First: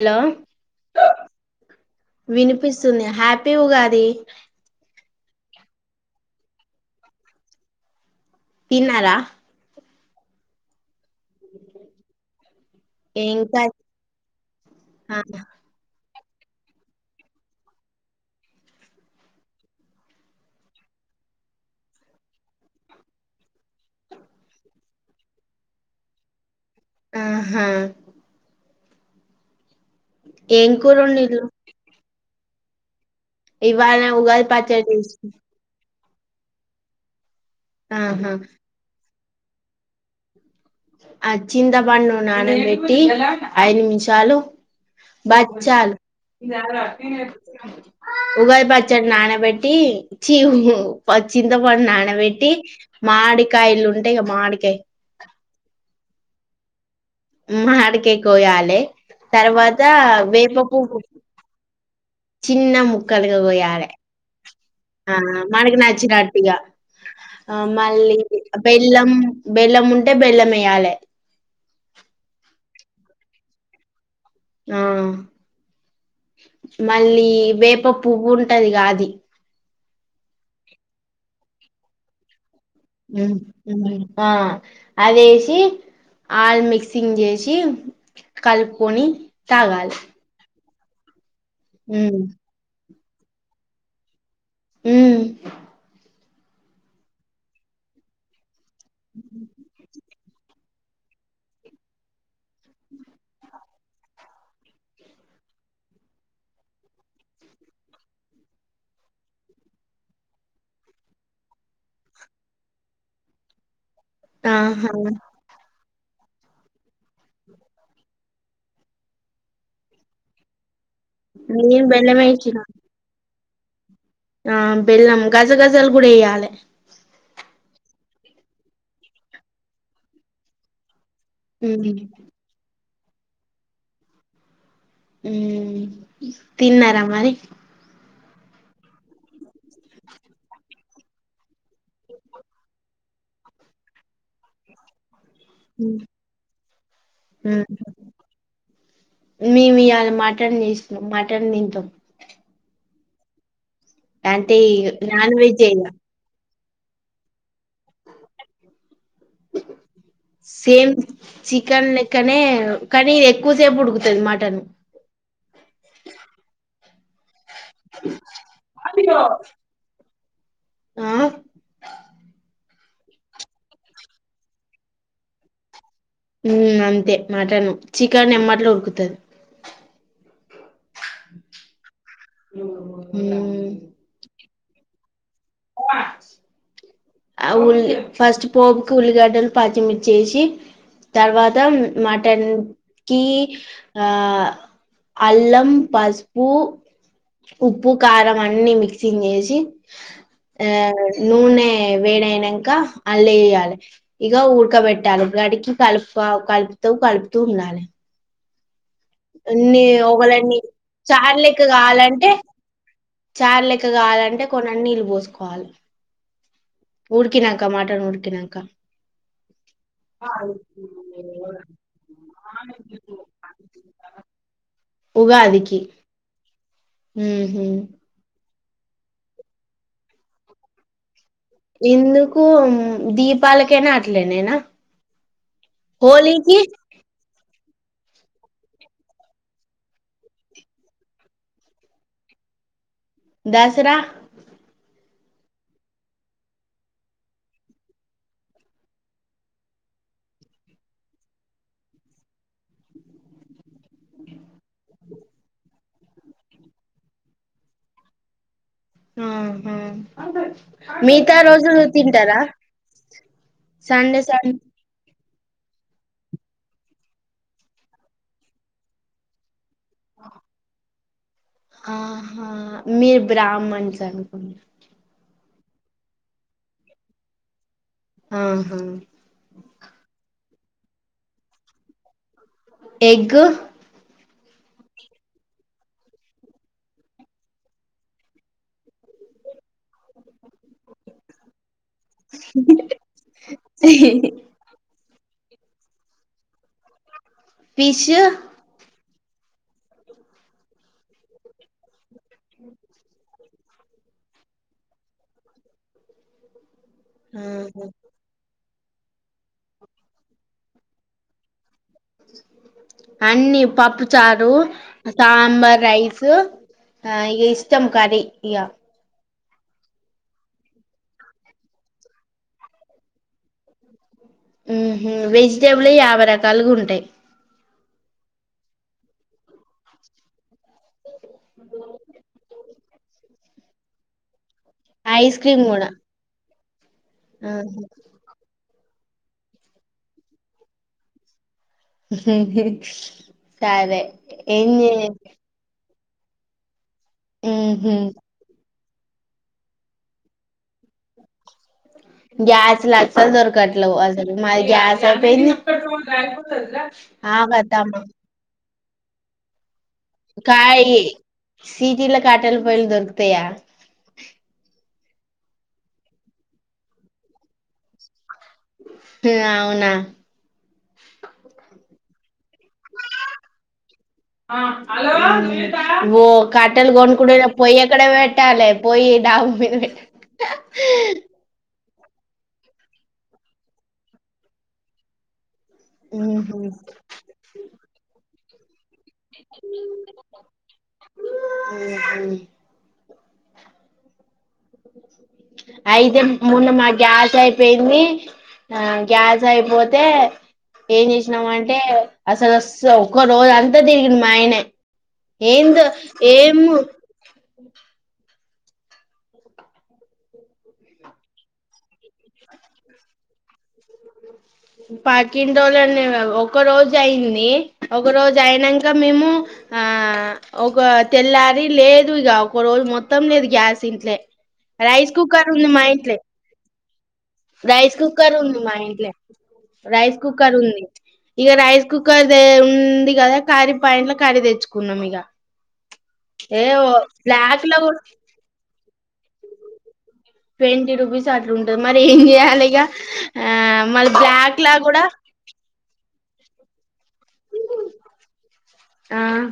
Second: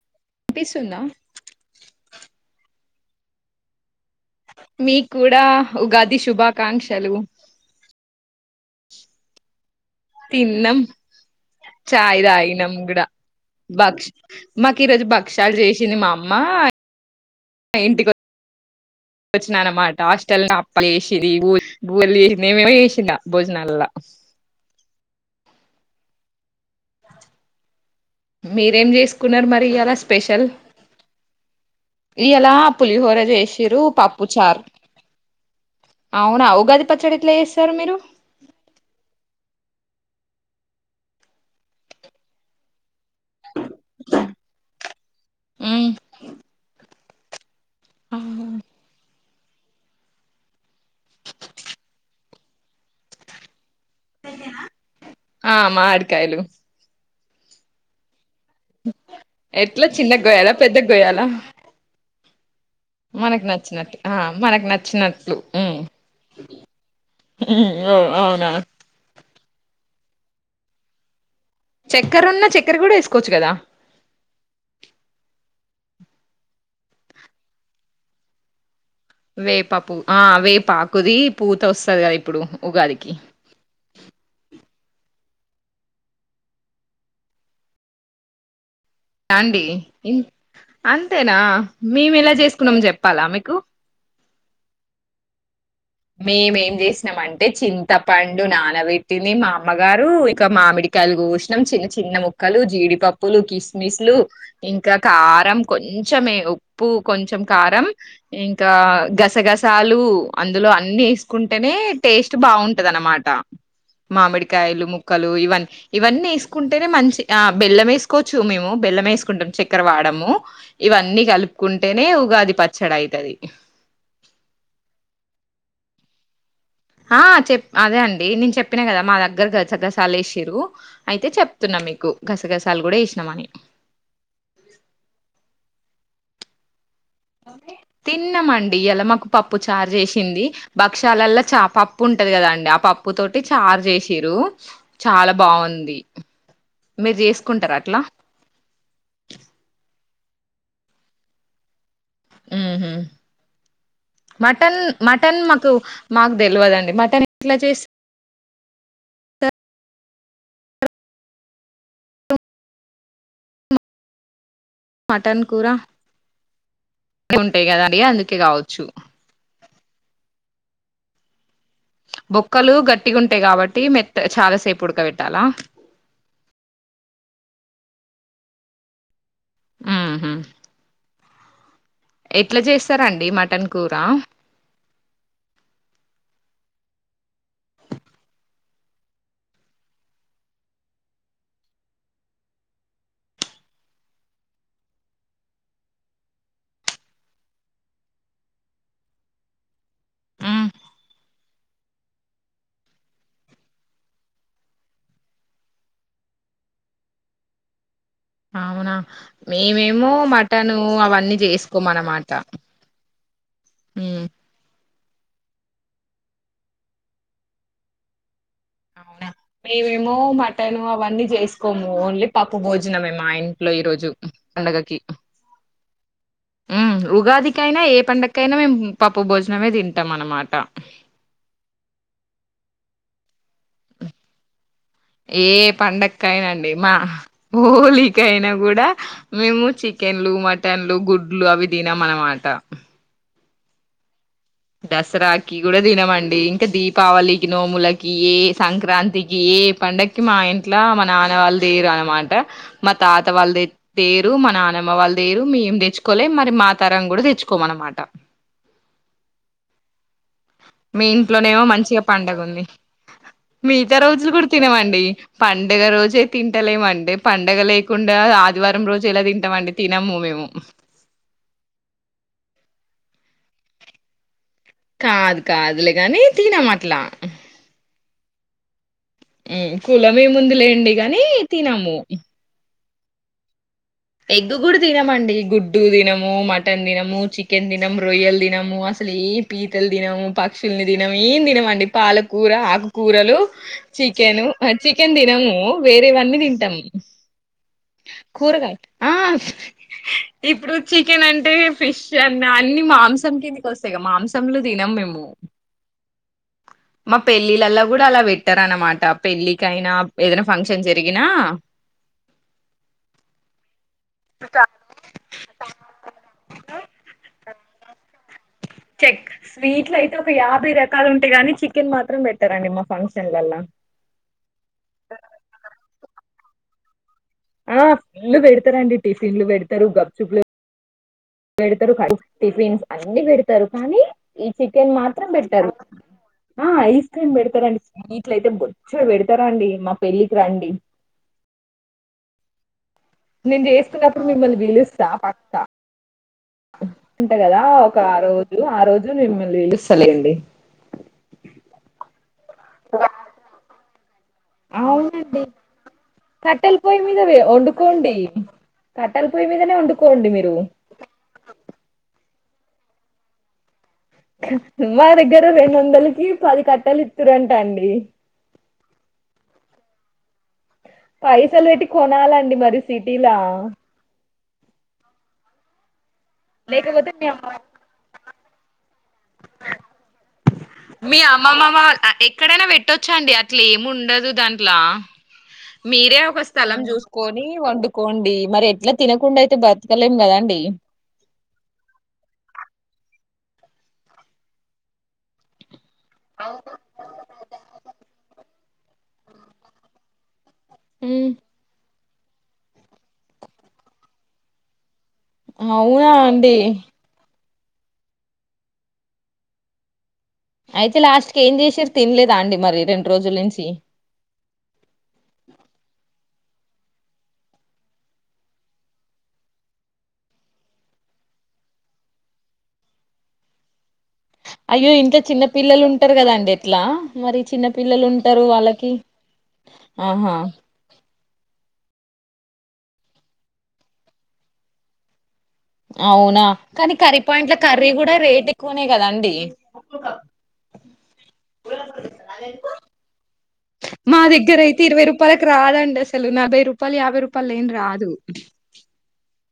Hello వినిపిస్తుందా వినిపిస్తుంద happy Ugadi మీ కూడా ఉగాది శుభాకాంక్షలు తిన్నారా తిన్నం చాయి తాగినం గుడా ఏం కర్రీ భక్ష మాకు ఈరోజు ఆ, భక్షలు చేసింది మా అమ్మా ఇంటికి వచ్ వచ్చినా అన్నమాట హాస్టల్ అ వేసింది [unintelligible] ఏమేమో చేసింది ఇంకా భోజనాల ఆహా మీరేం చేసుకున్నారు మరి ఇయాల ఏం కూర వండిర్రు ఇయ్యాల పులిహోర చేసిరు పప్పు ఉగాది చారు పచ్చడి చేసిన అవునా ఉగాది పచ్చడి ఎట్ల చేస్తరు మీరు ఆహా ఆ చింత పండు నానబెట్టి ఈ ఐదు నిమిషాలు మ్మ్. బచ్చాలు ఉగాది పచ్చడి నా బెటి చి ప చింతపండు నానబెట్టి మాడి కాయల్ ఉంటేగా మాడి కాయ ఆ మాడి కాయలు మాడి కాయ కోయాలే తర్వాత ఎట్లా చిన్నగ గోయాలా వేప పెద్దగ పువ్వు గోయాలా చిన్న ముక్కలుగా మనకు పోయాల నచ్చినట్టు ఆ మనకు ఆ నచ్చినట్లు ఉమ్ మనకునచ్చినటిగా ఆ ఉమ్ ఓ మళ్ళీ అవునా బెల్లం బెల్లం ఉంటే బెల్లం వేయాలే చక్కెర ఉన్న చక్కెర కూడా వేసుకోవచ్చు కదా ఆ మళ్ళీ వేప పువ్వు ఉంటది కాది వేప పూ ఆ వేప ఆకుది పూత వస్తది కదా ఇప్పుడు ఉగాదికి ఆ అదేసి ఆల్ మిక్సింగ్ చేసి కల్పుకుని అండి తాగాలే ఇన్- అంతేనా మేము ఎలా చేసుకున్నాం చెప్పాలా మీకు ఉమ్ మేమేం చేసినాం అంటే చింతపండు నానబెట్టింది మా అమ్మగారు ఇంకా మామిడికాయలు కోసినం చిన్న చిన్న ముక్కలు జీడిపప్పులు కిస్మిస్లు ఇంకా కా కారం కొంచమే ఉప్పు కొంచెం కారం ఇంకా గసగసాలు అందులోనే అన్ని వేసుకుంటేనే టేస్ట్ బాగుంటది అనమాట మామిడికాయలు ఆహా! ముక్కలు ఇవన్న ఇవన్నీ వేసుకుంటేనే మంచి ఆ బెల్లం వేసుకోవచ్చు మేము బెల్లం వేసుకుంటాము చక్కెర వాడము ఇవన్నీ నేను కలుపుకుంటేనే ఉగాది బెల్లమేసిన. పచ్చడి అవుతది ఆ బెల్లం గసగసాలు కూడా వేయ్యాలే ఆ చెప్ అదే అండి నేను చెప్పినా కదా మా దగ్గరగా చగ్గ గాసాగాసాలేసిరు అయితే చెప్తున్నా హ్మ్. మీకు గసగసాలు కూడా ఇసినాంమని ఉమ్ తిన్నార మరి తిన్నామండి ఇలా మాకు పప్పు చారు చేసింది భక్ష్యాలల్ల చ పప్పు ఉంటది కదా అండి ఆ పప్పు ఉప్పు తోటి చార్ చేసిర చాలా బాగుంది హ్మ్. మీరు చేసుకుంటారా అట్లా మేము ఇయ్యల మటన్ చేసినం మటన్ తింటాం ఉహు అంటే మటన్ నాన్ మటన్ వెజ్ ఏ మాకు ఇగ మా తెలియదండి మటన్ ఏట్లా చేస్త ఆ సేమ్ చికెన్ లెక్కనే కానీ ఎక్కువసేపు ఉడుకుతది మటన్ మటన్ కూర అ ఉంటాయి కదా అడిగ అందుకే కావచ్చు ఆ బొక్కలు గట్టిగా ఉంటాయి కాబట్టి మెత్త చాలాసేపు ఉడకబెట్టాలా అంతే మటన్ చికెన్ ఎమ్మటె ఉడుకుతది ఉహు ఎట్లా చేస్తారండి మటన్ ఉమ్ కూర ఆ ఉల్లి ఫస్ట్ పోపుకి ఉల్లిగడ్డలు పచ్చి మిర్చేసి తర్వాత మటన్ కి ఆ అల్లం పసుపు ఉప్పు కారం అన్ని మిక్సింగ్ చేసి ఉమ్, ఆ నూనె వేడయినాక అల్ల ఎయాలి ఇక ఉడకబెట్టాలి గ ఇట్ల కల్పు కల్పితవు కల్పుతూ ఉండాలి అవునా అన్ని మేమేమో ఒకలన్ని మటన్ అవన్నీ చేసుకోము అన్నమాట చార్ లెక్క కావాలంటే కొన్నిన్ని నీళ్ళు పోసుకోవాలి ఉడికినంక మటన్ ఉడికినంక అవునా మేమేమో మటన్ అవన్నీ చేసుకోము ఓన్లీ పప్పు భోజనమే మా ఇంట్లో ఈరోజు ఉగాదికి హ్మ్ ఉహు ఉగాదికైనా ఏ పండక్ కైనా మేము పప్పు భోజనమే తింటాం అన్నమాట ఎందుకు దీప్ పాలకైనా అట్లనేనా ఏ హోలీకి హోలికైనా కూడా మేము చికెన్లు మటన్లు గుడ్లు అవి తినం అన్నమాట ఆ దసరా దసరాకి కూడా తినమండి ఇంకా దీపావళికి నోములకి ఏ సంక్రాంతికి ఏ పం పండకి మా ఇంట్లో మా నాన్న వాళ్ళు తేరు అనమాట మా తాత వాళ్ళు తేరు మా నాన్న నమ వాళ్ళు తేరు మేం తెచ్చుకోలే మరి మా తరం కూడా తెచ్చుకోమన్నమాట ఆహా మీ మిగతా ఇంట్లోనేమో రోజులు మంచిగా తింటారా పండగుంది మిగతా సండే రోజులు సం కూడా తినవండి పండుగ రోజే తింటలేమండి పండగ లేకుండా ఆదివారం రోజు ఎలా తింటామండి తినము మేము ఆహా మీరు బ్రాహ్మణ్స్ అనుకుంట కాదు కాదులే కానీ తినం అట్లా ఆహా కులం ఏముంది లేండి గానీ తినము ఎగు ఎగ్ కూడా తినమండి గుడ్డు తినము మటన్ తినము చికెన్ తినము రొయ్యల్ తినము అసలు ఏ పీ ట్టలు తినము పక్షుల్ని తినము ఏం తినమండి పాలకూర ఆకుకూరలు చికెను చి చికెన్ తినము వేరే వన్నీ తింటం ఫీష్ ఆ ఇప్పుడు చికెన్ అంటే ఫిష్ అన్న అన్ని మాంసం కిందికి వస్తాయి కద మాంసంలు తినం మేము ము మా పెళ్ళిళ్ళలా ఆహా కూడా అలా పెట్ట అనమాట పెళ్ళికైనా ఏదైనా ఫంక్షన్ జరిగినా అన్నీ పప్పు చారు సాంబార్ రైస్ ఆ ఇగ ఇష్టం కర్రీ ఇగ స్వీట్లైతే ఒక యాభై రకాలు ఉంటాయి గాని చికెన్ మాత్రం పెట్టారండి మా ఫంక్షన్లలా మ్ హూ వెజిటేబులే యాభై రకాలుగా ఉంటాయ్ ఆ ఫుల్లు పెడతారండి టిఫిన్లు పెడతారు గప్చూపులు పెడతారు కానీ టిఫిన్స్ అన్ని పెడతారు కానీ ఈ చికెన్ మాత్రం ఐస్ క్రీమ్ పెట్టరు కూడా ఆ ఐస్ క్రీమ్ పెడతారండి ఆహా. స్వీట్లయితే బొ చ్చెడు పెడతరండి మా పెళ్ళికి రండి హ నేను చేసుకున్నప్పుడు మిమ్మల్ని పిలుస్తా పక్కా ఉంటా కదా ఉహు ఒక ఆ రోజు ఆ రోజు రోజు మిమ్మల్నీ పిలుస్తాలేండి గ్యాస్లు అసలు దొరకట్లేవ్ మాది గ్యాస్ అవునండి అయిపోయింది కట్టెల కట్టెలపొయి మీదనే ఒండు కాయీ సిటీలో కట్టెల పోయలు దొరుకుతయా మా దగ్గర రెండు వందలకి పది కట్టెలు ఇతురంటా అండి అవునా పైసలు పెట్టి కొనాలండి మరి సిటీలా ఓ కాట్టేలు లేకపోతే మీ నోనుకుంటేనే అమ్మ పొయ్యేక్కడ పెట్టాలే పోయ్యి డాబా మీద పెట్ ఆ ఎక్కడైనా పెట్టొచ్చాండి అట్లే ముండదు దాంట్లో మీరే ఒక స్థలం చూసుకొని వండుకోండి మరి ఎట్లా తినకుండా అయితే బతకలేం కదండి అయితే మొన్న మా గ్యాస్ అయిపోయింది ఆ గ్యాస్ అయిపోతే ఏం చేసినాం అంటే అసలు స్ ఒక రోజు అంతా తిరిగింన్ మా ఆయనే ఏం దో అవునా అండి ఎం అయితే లాస్ట్ కి ఏం చేసిర్రు తినలేదా అండి మరి రెండు రోజుల నుంచి పక్కిటోళ్ళని ఒక రోజు అయింది ఒక రోజు అయినాక మేము ఆ ఒక తెల్లారి లేదు ఇగ ఒక రోజు మొత్తం లేదు గ్యాస్ ఇంట్లే అయ్యో రైస్ ఇంట్లో చిన్న కుక్కర్ ఉంది మా పిల్లలు ఉంటారు ఇంట్లే కదండి ఎట్లా మరి చిన్న రైస్ పిల్లలు కుక్కర్ ఉంటారు ఉంది మా వాళ్ళకి ఇంట్లే రైస్ ఆహా కుక్కర్ ఉంది ఇగ రైస్ కుక్కర్ దే ఉంది కదా కరిీ పాంట్ల కరీ తెచ్చుకున్నాం ఇగ అవునా ఏ కానీ కర్రీ పాయింట్ల బ్లాక్ లో కర్రీ కూడా రేట్ ఎక్కువనే కదాండి ట్వంటీ రూపీస్ అట్లుంటది మరి ఏం చెయాలి ఇగ ఆ మల్ బ్లాక్ లా కూడా కి రాదండి అసలు నలభై రూపాయలు యాభై రూపాయలేం రాదు ఆ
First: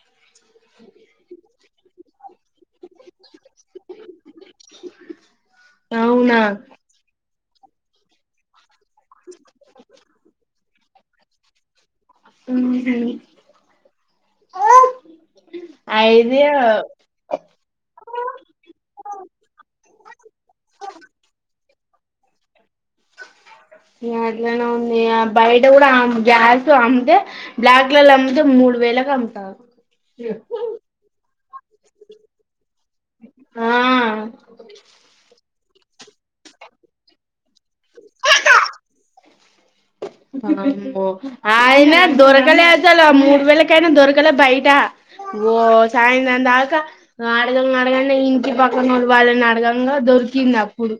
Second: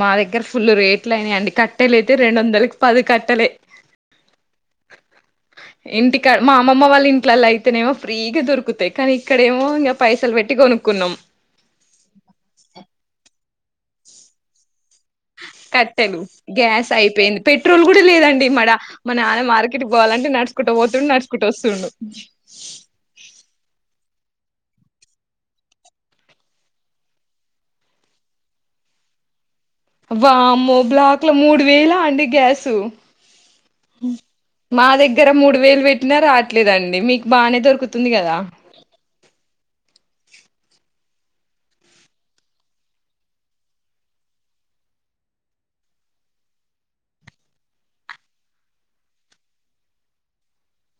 మా దగ్గర ఫుల్ రేట్లైనాయండి కట్టెలు అయితే రెండు వందలకి పది కట్టెలే ఇంటికా అవునా మా అమ్మమ్మ వాళ్ళ ఇం ట్లలైతేనేమో ఫ్రీగా దొరుకుతాయి కానీ ఇక్కడేమో ఇంగ పైసలు పెట్టి కొనుక్కున్నాం మ్ హు కట్టెలు గ్యాస్ అయిపోయింది పెట్రోల్ కూడా లేదండి మడ మ నాన్న మార్కెట్ పోవాలంటే నడుచుకుంట పోతుండు నడుచుకుంట వస్తుండు అట్లానే ఉంది బయట కూడా గ్యాస్ అమ్మితే బ్లాక్ కలల్ల అమ్తే మూడు వేలు లకమ్ముతాళ్లు వామ్మో బ్లాక్ ల మూడు వేలా అండి గ్యాసు ఆ మా దగ్గర మూడు వేలు పెట్టినా రావట్లేదండి మీకు బానే దొరుకుతుంది కదా ఆయన దొరకలే అసలు ఆ మూడు వేలకైనా దొరకలే బయట ఓ సాయంత్రం దాకా అడగంగా అడగండి ఇంటి పక్కనోళ్లు వాాలని అడగంగా దొరికింది అప్పుడు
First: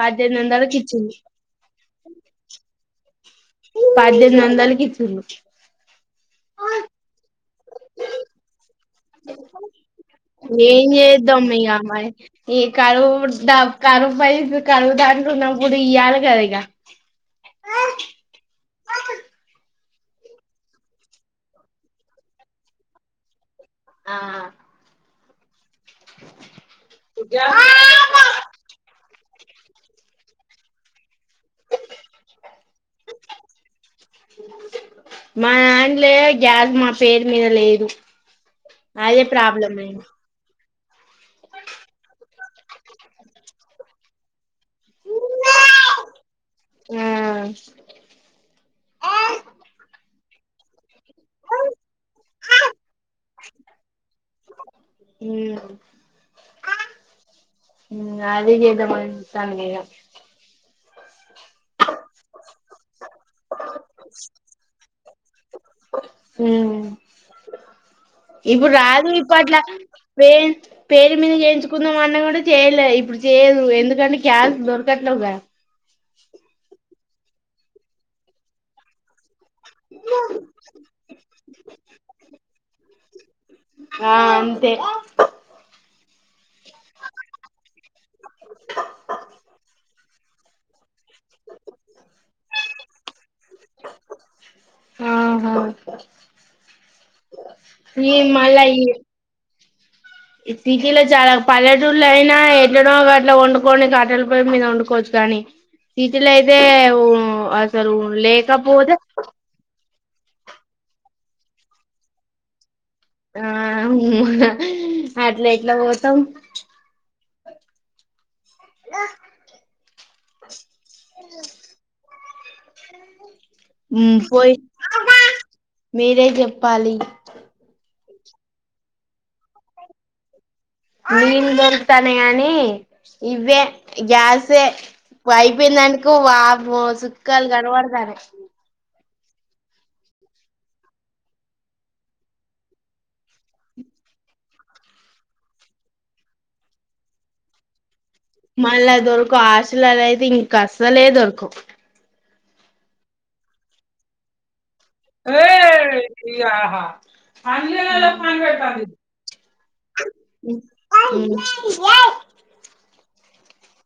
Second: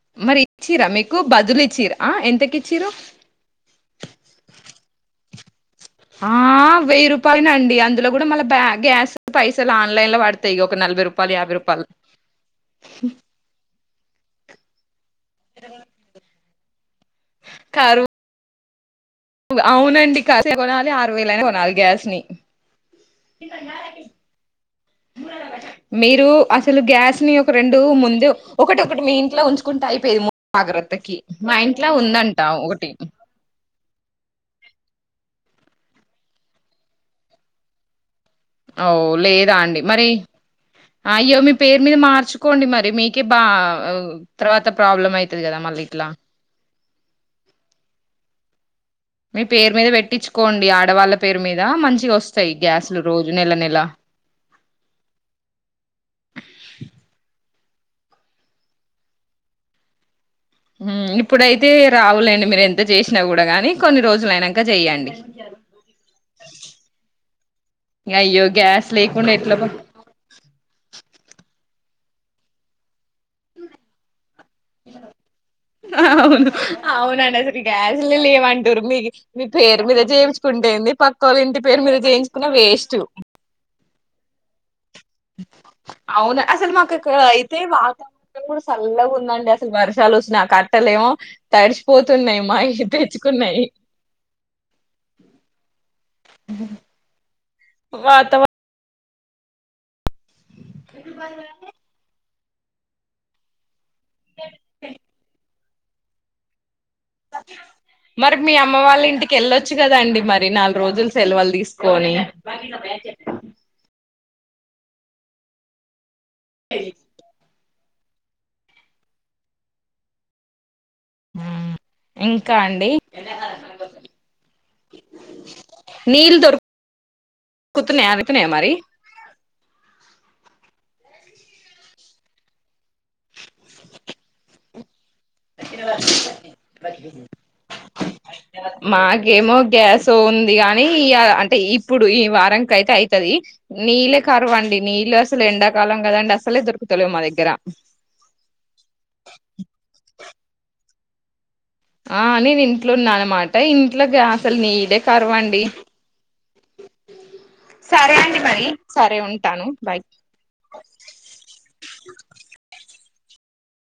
పద్దెనిమిది మరి వందలకి ఇచీరా ఇచ్చిండు మీకు బదులీ చీ ఆ ఎంతకిచిరు పడ్డెనిమిది వందలకు ఇచ్చిళ్ళు ఆ వెయ్యి రూపాయనండి అందులో కూడా మళ్ళ బ్యాగ్ గ్యాస్ పైసలు ఆన్లైన్ లో పడతాయి ఇ ఒక ఏం నలభై రూపాయలు చేద్దాం యాభై ఇగ రూపాయలు మరి ఈ కరువు డ కరువు పైస్ కరువు దాంట్లున్నప్పుడు ఇయ్యలిగా ఇగ కరువ్ అవునండి కాస్త కొనాలి ఆరు వేలైన కొనాలి గ్యాస్ ని ఆ మీరు అసలు గ్యాస్ ని ఒక రెండు ముందు ఒకటోకటి మీ ఇం ట్లా ఉంచుకుంటైపోయేది ము జాగ్రత్తకి మా ఇంట్ల ఉందంట ఒకటి మా దంట్లే గ్యాస్ మా పేరు మీద లేదు ఓ అదే లేదా ప్రాబ్లం అండి అయింది మరి అయ్యో మీ పేరు మీద మార్చుకోండి మరి మీకే బా తర్వాత ప్రాబ్లమ్ అయితది కదా మళ్ళిట్ల ఆ మీ పేరు మీద పెట్టించుకోండి ఆడవాళ్ళక్ పేరు మీద మంచిగోస్తాయ్ గ్యాస్లు రోజు నెల నెల అ డాడీ కి చేద్దామని చెప్తాంది ఇగ ఇప్పుడైతే రావులేండి మీరు ఎంత చేసినా కూడా గాని కొన్ని రోజులు అయినాక చెయ్యండి మ్మ్ అయ్యో ఇప్పుడు గ్యాస్ రాదు లేకుండా ఇప్పట్ల ఎట్లా బ పే పేరు మీద చేయించుకుందామంటే కూడా చేయలే ఇప్పుడు చేయదు ఎందుకంటే గ్యాస్ దొరకట్లేదు గా అవునట సలు గ్యాస్ లేవంటురు మీలు మీ పేరు మీద చేయించుకుంటేంది పక్క వాళ్ళ ఇంటి పేరు మీద చేయించుకున్న వేస్ట్ ఆ అంతే అవునా అసలు మాకు ఇక్క అయితే వాతావరణం కూడా చల్లగా ఉందండి అసలు వర్షాలు వస్తునా ఆ కట్టలే ఏమో తడిసిపోతున్నాయి మాయి తెచ్చుకున్నాయి ఆ హా ఏ వాతావరణం మల్ల సిటీలో చాలా పల్లెటూళ్లో అయినా ఎట్లను అట్లా వండుకోని కట్టెల పొయ్యి మీద వండుకోవచ్చు కానీ సిటీలోలు అయితే అసలు మరి మీ అమ్మ లేకపోతే వాళ్ళ ఇంటికి వెళ్ళొచ్చు కదా అండి మరి నాలుగు రోజులు సెలవులు తీసుకొని ఆ అట్లా ఎట్లా పోతాం హ ఆ ఇంకా అండి పోయి మీరే నీళ్ళు చెప్పాలి వచ్చినయా మరి నీళ్లు దొరుకుతున్నాయి కానీ ఇవే గ్యాసే అయిపోయిన దానికో వామ్మ సుకాలు కనబడతానే ఏమో గ్యాస్ ఉంది గాని అంటే ఇప్పుడు ఈ వారంక అయితే అవుతుది నీళ్ళ కరవండి నీళ్ళలు అసలు ఎండాకాలం కదండి అసలే దొరుకుతలే మా దగ్గర మళ్ళీ దొరక హాస్టల్లో అయితే ఇంక కసలే దొరకవు ఆ నేను ఇంట్లో ఉన్నా అనమాట ఇంట్లోకి అసలు నెయ్యి ఏ ఆహా ఐ సరే అండి మరి సరే ఉంటాను బాయ్ ఐ ఐ అ